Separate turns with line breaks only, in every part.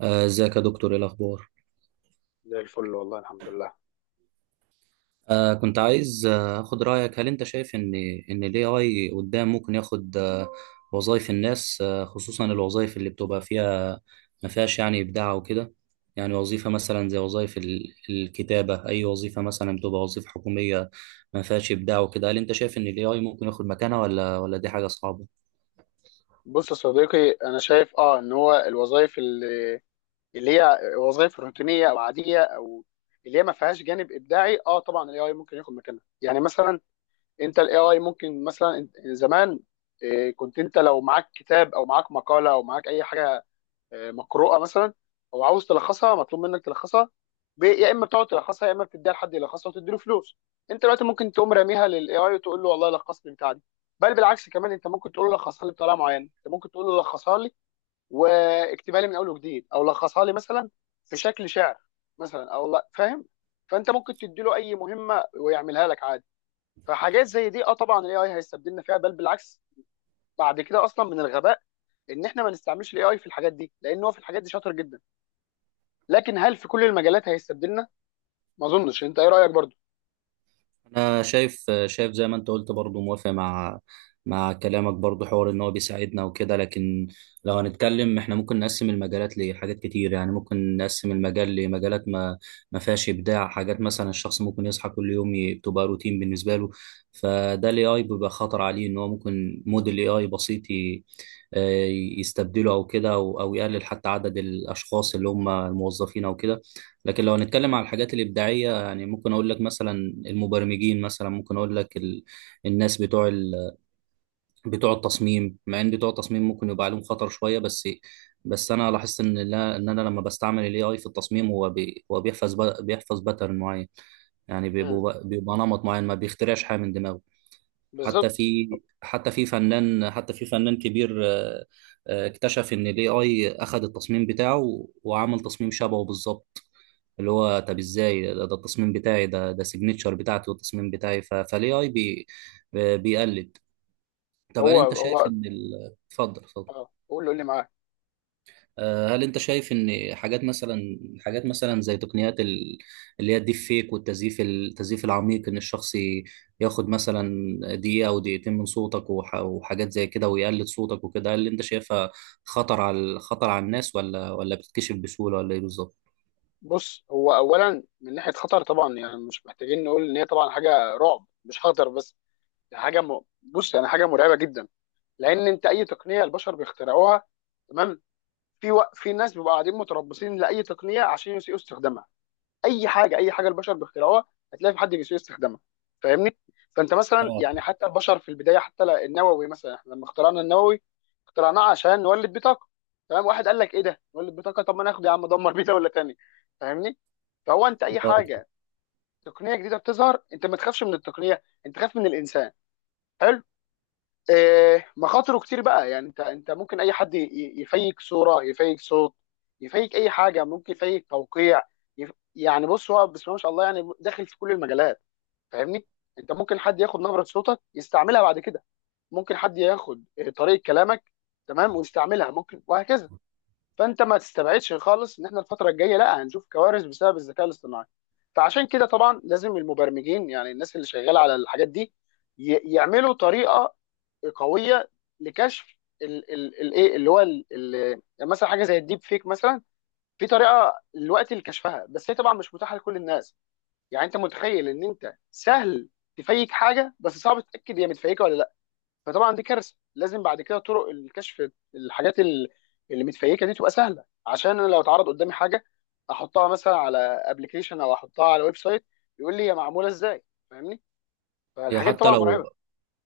ازيك يا دكتور، ايه الاخبار؟
زي الفل والله، الحمد لله.
كنت عايز اخد رايك. هل انت شايف ان الاي اي قدام ممكن ياخد وظايف الناس، خصوصا الوظايف اللي بتبقى فيها ما فيهاش يعني ابداع وكده؟ يعني وظيفه مثلا زي وظايف الكتابه، اي وظيفه مثلا بتبقى وظيفه حكوميه ما فيهاش ابداع وكده. هل انت شايف ان الاي اي ممكن ياخد مكانها، ولا دي حاجه صعبه؟
بص يا صديقي، انا شايف ان هو الوظائف اللي هي وظائف روتينيه او عاديه، او اللي هي ما فيهاش جانب ابداعي. اه طبعا الاي اي ممكن ياخد مكانها. يعني مثلا انت الاي اي ممكن مثلا زمان، كنت انت لو معاك كتاب او معاك مقاله او معاك اي حاجه مقروءه مثلا، او عاوز تلخصها، مطلوب منك تلخصها. يا اما بتقعد تلخصها، يا اما بتديها لحد يلخصها وتديله فلوس. انت دلوقتي ممكن تقوم راميها للاي اي وتقول له والله لخص لي بتاع دي. بل بالعكس، كمان انت ممكن تقول له لخصها لي بطريقه معينه، انت ممكن تقول له لخصها لي واكتبها لي من اول وجديد، او لخصها لي مثلا في شكل شعر مثلا، او لا فاهم. فانت ممكن تديله اي مهمه ويعملها لك عادي. فحاجات زي دي طبعا الاي اي هيستبدلنا فيها. بل بالعكس، بعد كده اصلا من الغباء ان احنا ما نستعملش الاي اي في الحاجات دي، لان هو في الحاجات دي شاطر جدا. لكن هل في كل المجالات هيستبدلنا؟ ما اظنش. انت ايه رايك برضو؟
انا شايف، زي ما انت قلت برضو، موافق مع كلامك برضو، حوار ان هو بيساعدنا وكده. لكن لو هنتكلم احنا، ممكن نقسم المجالات لحاجات كتير. يعني ممكن نقسم المجال لمجالات ما فيهاش ابداع. حاجات مثلا الشخص ممكن يصحى كل يوم بتبقى روتين بالنسبه له، فده الاي اي بيبقى خطر عليه، ان هو ممكن موديل اي اي بسيط آه، يستبدله او كده، او يقلل حتى عدد الاشخاص اللي هم الموظفين او كده. لكن لو هنتكلم على الحاجات الإبداعية، يعني ممكن أقول لك مثلا المبرمجين. مثلا ممكن أقول لك الناس بتوع بتوع التصميم. مع إن بتوع التصميم ممكن يبقى عليهم خطر شوية، بس أنا لاحظت إن لا... إن أنا لما بستعمل ال AI في التصميم، هو بيحفظ، بيحفظ باترن معين. يعني
امم،
بيبقى نمط معين، ما بيخترعش حاجة من دماغه.
بالظبط.
حتى في فنان كبير، اكتشف ان الاي اي اخذ التصميم بتاعه وعمل تصميم شبهه بالظبط. اللي هو، طب ازاي؟ ده التصميم بتاعي، ده سيجنتشر بتاعتي والتصميم بتاعي. فالاي اي بي آه، بيقلد. طب هل
هو
انت شايف
هو
ان اتفضل اتفضل.
اه، قول لي، قول لي معاك.
هل انت شايف ان حاجات مثلا، زي تقنيات اللي هي الديب فيك والتزييف، العميق، ان الشخص ياخد مثلا دقيقة او دقيقتين من صوتك وحاجات زي كده، ويقلد صوتك وكده. هل انت شايفها خطر على، الناس، ولا بتتكشف بسهولة، ولا ايه بالظبط؟
بص، هو اولا من ناحيه خطر، طبعا يعني مش محتاجين نقول ان هي طبعا حاجه رعب مش خطر بس. ده حاجه بص، يعني حاجه مرعبه جدا. لان انت اي تقنيه البشر بيخترعوها، تمام. في في ناس بيبقوا قاعدين متربصين لاي تقنيه عشان يسيئوا استخدامها. اي حاجه، اي حاجه البشر بيخترعوها هتلاقي في حد بيسوء استخدامها، فاهمني؟ فانت مثلا
اه،
يعني حتى البشر في البدايه، حتى النووي مثلا، احنا لما اخترعنا النووي اخترعناه عشان نولد بيه طاقه، تمام. واحد قال لك ايه ده نولد بيه طاقه، طب ما ناخد يا عم دمر بيه دوله تانيه، فاهمني؟ فهو انت اي
اه.
حاجه تقنيه جديده بتظهر، انت ما تخافش من التقنيه، انت خاف من الانسان. حلو. مخاطره كتير بقى، يعني انت ممكن اي حد يفيك صوره، يفيك صوت، يفيك اي حاجه، ممكن يفيك توقيع. يعني بص، هو بسم الله ما شاء الله يعني داخل في كل المجالات، فاهمني؟ انت ممكن حد ياخد نبره صوتك يستعملها بعد كده، ممكن حد ياخد طريقه كلامك، تمام، ويستعملها ممكن، وهكذا. فانت ما تستبعدش خالص ان احنا الفتره الجايه لا هنشوف كوارث بسبب الذكاء الاصطناعي. فعشان كده طبعا لازم المبرمجين، يعني الناس اللي شغاله على الحاجات دي، يعملوا طريقه قويه لكشف الايه اللي هو يعني مثلا حاجه زي الديب فيك مثلا. في طريقه دلوقتي لكشفها بس هي طبعا مش متاحه لكل الناس. يعني انت متخيل ان انت سهل تفيك حاجه بس صعب تتاكد هي متفيكه ولا لا؟ فطبعا دي كارثه. لازم بعد كده طرق الكشف الحاجات اللي متفيكه دي تبقى سهله، عشان انا لو اتعرض قدامي حاجه احطها مثلا على ابلكيشن او احطها على ويب سايت يقول لي هي معموله ازاي، فاهمني؟
هي
فالحاجات دي
حتى
طبعا مرعبه.
لو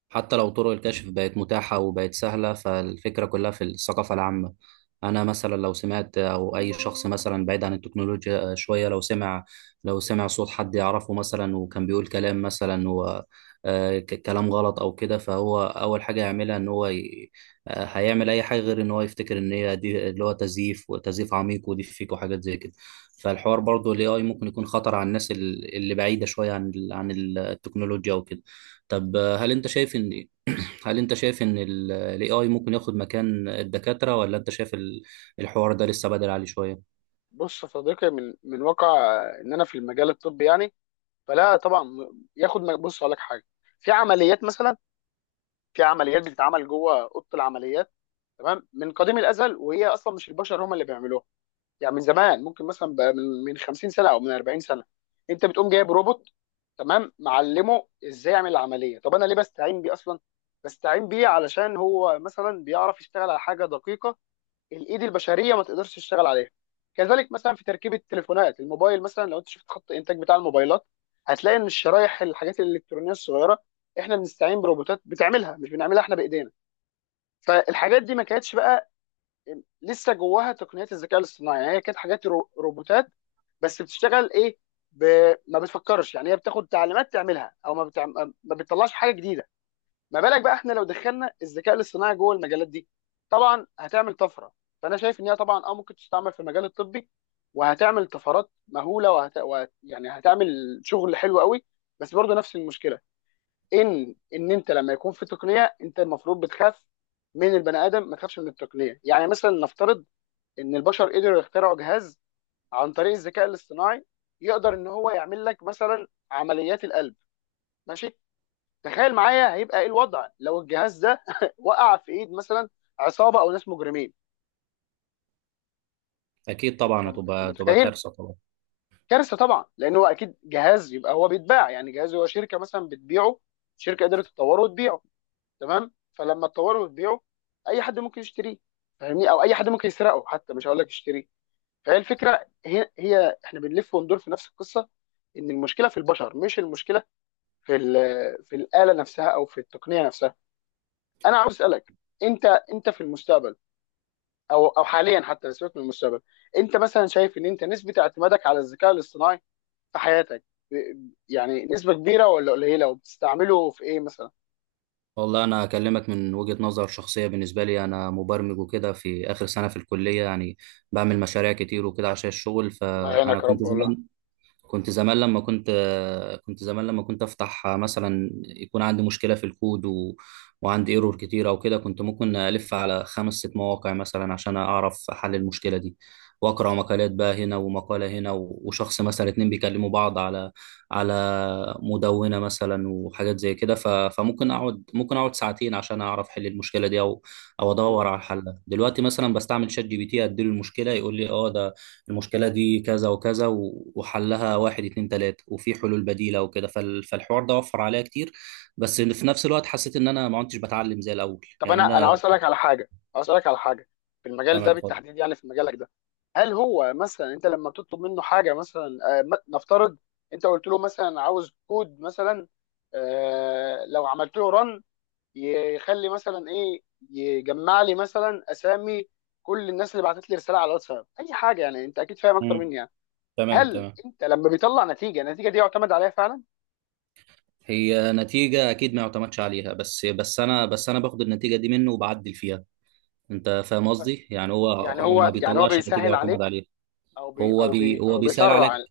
حتى لو طرق الكشف بقت متاحة وبقت سهلة، فالفكرة كلها في الثقافة العامة. أنا مثلا لو سمعت، أو أي شخص مثلا بعيد عن التكنولوجيا شوية، لو سمع، صوت حد يعرفه مثلا وكان بيقول كلام مثلا و كلام غلط أو كده، فهو أول حاجة يعملها إن هو ي... آه، هيعمل أي حاجة غير إن هو يفتكر إن هي دي اللي هو تزييف، وتزييف عميق، ودي فيك، وحاجات زي كده. فالحوار برضه ال AI ممكن يكون خطر على الناس اللي بعيدة شوية عن عن التكنولوجيا وكده. طب هل انت شايف ان، الاي اي ممكن ياخد مكان الدكاترة، ولا انت شايف الحوار ده لسه بدري عليه شوية؟
بص يا صديقي، من واقع ان انا في المجال الطبي، يعني فلا طبعا، بص اقول لك حاجه. في عمليات مثلا، في عمليات بتتعمل جوه اوضه العمليات، تمام، من قديم الازل، وهي اصلا مش البشر هم اللي بيعملوها. يعني من زمان ممكن مثلا بقى من 50 سنه او من 40 سنه انت بتقوم جايب روبوت، تمام، معلمه ازاي يعمل العمليه. طب انا ليه بستعين بيه اصلا؟ بستعين بيه علشان هو مثلا بيعرف يشتغل على حاجه دقيقه الايد البشريه ما تقدرش تشتغل عليها. كذلك مثلا في تركيب التليفونات الموبايل، مثلا لو انت شفت خط الانتاج بتاع الموبايلات هتلاقي ان الشرايح، الحاجات الالكترونيه الصغيره، احنا بنستعين بروبوتات بتعملها، مش بنعملها احنا بايدينا. فالحاجات دي ما كانتش بقى لسه جواها تقنيات الذكاء الاصطناعي، يعني هي كانت حاجات روبوتات، بس بتشتغل ايه، ب... ما بتفكرش. يعني هي بتاخد تعليمات تعملها او ما بتطلعش حاجه جديده. ما بالك بقى احنا لو دخلنا الذكاء الاصطناعي جوه المجالات دي؟ طبعا هتعمل طفره. فانا شايف ان هي طبعا ممكن تستعمل في المجال الطبي وهتعمل طفرات مهوله، يعني هتعمل شغل حلو قوي. بس برضه نفس المشكله، ان انت لما يكون في تقنيه انت المفروض بتخاف من البني ادم، ما تخافش من التقنيه. يعني مثلا نفترض ان البشر قدروا يخترعوا جهاز عن طريق الذكاء الاصطناعي يقدر ان هو يعمل لك مثلا عمليات القلب. ماشي، تخيل معايا هيبقى ايه الوضع لو الجهاز ده وقع في ايد مثلا عصابه او ناس مجرمين؟
اكيد
انت
طبعا،
انت
تبقى
متخيل؟
كارثة طبعا.
كارثه طبعا، لان هو اكيد جهاز يبقى هو بيتباع. يعني جهاز هو شركه مثلا بتبيعه، شركه قدرت تطوره وتبيعه، تمام، فلما تطوره وتبيعه اي حد ممكن يشتريه، فاهمني؟ او اي حد ممكن يسرقه حتى، مش هقول لك يشتريه. فهي الفكره هي احنا بنلف وندور في نفس القصه. ان المشكله في البشر، مش المشكله في في الاله نفسها او في التقنيه نفسها. انا عاوز اسالك، انت، انت في المستقبل، او حاليا حتى، سيبك من المستقبل، انت مثلا شايف ان انت نسبه اعتمادك على الذكاء الاصطناعي في حياتك يعني نسبه كبيره ولا قليله، وبتستعمله في ايه مثلا؟
والله انا اكلمك من وجهة نظر شخصية. بالنسبة لي انا مبرمج وكده، في اخر سنة في الكلية يعني بعمل مشاريع كتير وكده عشان الشغل.
الله
فانا
يعينك يا
كنت
رب والله.
زمان كنت زمان لما كنت كنت زمان لما كنت افتح مثلا، يكون عندي مشكله في الكود وعندي ايرور كتير او كده، كنت ممكن الف على 5 6 مواقع مثلا عشان اعرف حل المشكله دي، واقرا مقالات، بقى هنا ومقاله هنا، وشخص مثلا اتنين بيكلموا بعض على، على مدونه مثلا وحاجات زي كده. فممكن اقعد، ممكن اقعد ساعتين عشان اعرف حل المشكله دي، او او ادور
مم.
على حلها. دلوقتي مثلا بستعمل شات جي بي تي، اديله المشكله يقول لي، ده المشكلة دي كذا وكذا و وحلها واحد اتنين تلاتة، وفي حلول بديلة وكده. فالحوار ده وفر عليا كتير، بس في نفس الوقت حسيت ان انا ما كنتش بتعلم زي الاول،
طب
يعني
انا
انا.
عاوز اسالك على حاجه في
تمام،
المجال ده
اتفضل.
بالتحديد، يعني في مجالك ده. هل هو مثلا انت لما بتطلب منه حاجه مثلا نفترض انت قلت له مثلا عاوز كود مثلا، لو عملت له رن يخلي مثلا ايه؟ يجمع لي مثلا اسامي كل الناس اللي بعتت لي رساله على الواتساب، اي حاجه يعني، انت اكيد فاهم اكتر
مم.
مني يعني.
تمام،
هل
تمام.
انت لما بيطلع نتيجه، النتيجه دي يعتمد عليها فعلا؟
هي نتيجة اكيد ما يعتمدش عليها، بس انا باخد النتيجة دي منه وبعدل فيها. انت فاهم قصدي؟ يعني هو
يعني
ما
هو يعني هو
بيطلعش نتيجة
بيسهل
يعتمد
عليك،
عليها. هو بي هو
او
بيسهل
بيسرع
عليك،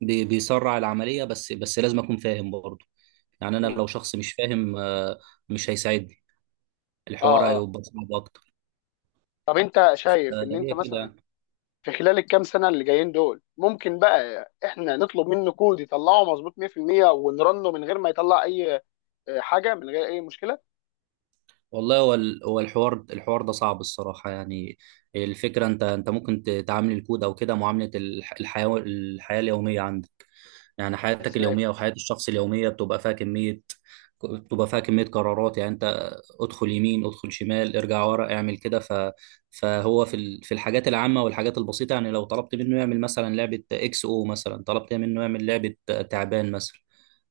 بيسرع العملية، بس لازم اكون فاهم برضه. يعني انا
مم.
لو شخص مش فاهم، مش هيساعدني، الحوار
اه اه.
هيبقى صعب اكتر.
طب انت شايف ان انت
هي
مثلا
كده.
في خلال الكام سنه اللي جايين دول ممكن بقى احنا نطلب منه كود يطلعه مظبوط 100% ونرنه من غير ما يطلع اي حاجه، من غير اي مشكله؟
والله هو الحوار ده صعب الصراحه، يعني الفكره، انت انت ممكن تعامل الكود او كده معامله الحياه اليوميه عندك. يعني حياتك
ازاي.
اليومية أو حياة الشخص اليومية بتبقى فيها كمية، قرارات. يعني أنت ادخل يمين، ادخل شمال، ارجع ورا، اعمل كده. فهو في الحاجات العامة والحاجات البسيطة، يعني لو طلبت منه يعمل مثلا لعبة اكس او، مثلا طلبت منه يعمل لعبة تعبان مثلا،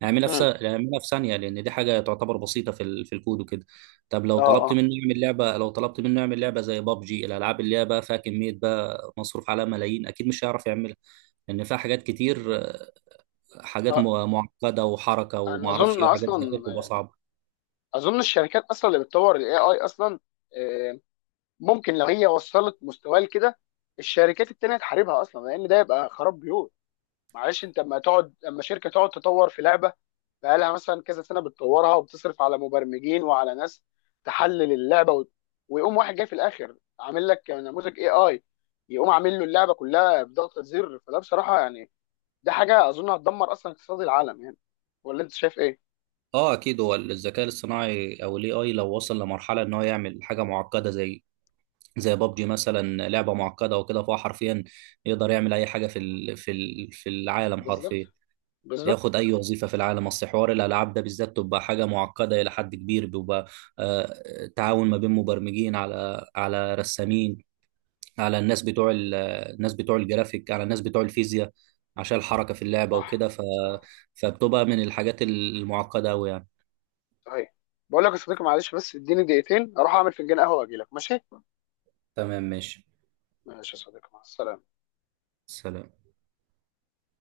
اعملها
مم.
اعملها في ثانية، لأن دي حاجة تعتبر بسيطة في في الكود وكده. طب لو
اه
طلبت
اه.
منه يعمل لعبة، زي بابجي، الألعاب اللي هي بقى فيها كمية، بقى مصروف عليها ملايين، أكيد مش هيعرف يعملها. لأن فيها حاجات كتير، حاجات
آه،
معقده وحركه
انا
وما اعرفش
اظن
ايه وحاجات
اصلا،
زي كده، بتبقى صعبه.
اظن الشركات اصلا اللي بتطور الاي اي اصلا آه، ممكن لو هي وصلت مستواه لكده الشركات التانية تحاربها اصلا، لان ده يبقى خراب بيوت. معلش، انت اما تقعد، اما شركة تقعد تطور في لعبة بقالها مثلا كذا سنة بتطورها وبتصرف على مبرمجين وعلى ناس تحلل اللعبة ويقوم واحد جاي في الاخر عامل لك نموذج اي اي يقوم عامل له اللعبة كلها بضغطة زر، فده بصراحة يعني ده حاجة اظن هتدمر اصلا اقتصاد العالم يعني. ولا انت شايف ايه؟
اه، اكيد هو الذكاء الاصطناعي او الاي اي لو وصل لمرحله ان هو يعمل حاجه معقده زي، بابجي مثلا، لعبه معقده وكده، فهو حرفيا يقدر يعمل اي حاجه في في العالم
بالظبط،
حرفيا،
بالظبط.
ياخد اي وظيفه في العالم. اصل حوار الالعاب ده بالذات تبقى حاجه معقده الى حد كبير، بيبقى تعاون ما بين مبرمجين، على رسامين، على الناس بتوع الناس بتوع الجرافيك، على الناس بتوع الفيزياء، عشان الحركة في اللعبة وكده.
صح، صح.
فبتبقى من الحاجات المعقدة أوي يعني.
صحيح. بقول لك يا صديقي، معلش بس اديني دقيقتين اروح اعمل فنجان قهوه واجي لك، ماشي؟
تمام، ماشي.
ماشي يا صديقي، مع السلامه.
سلام.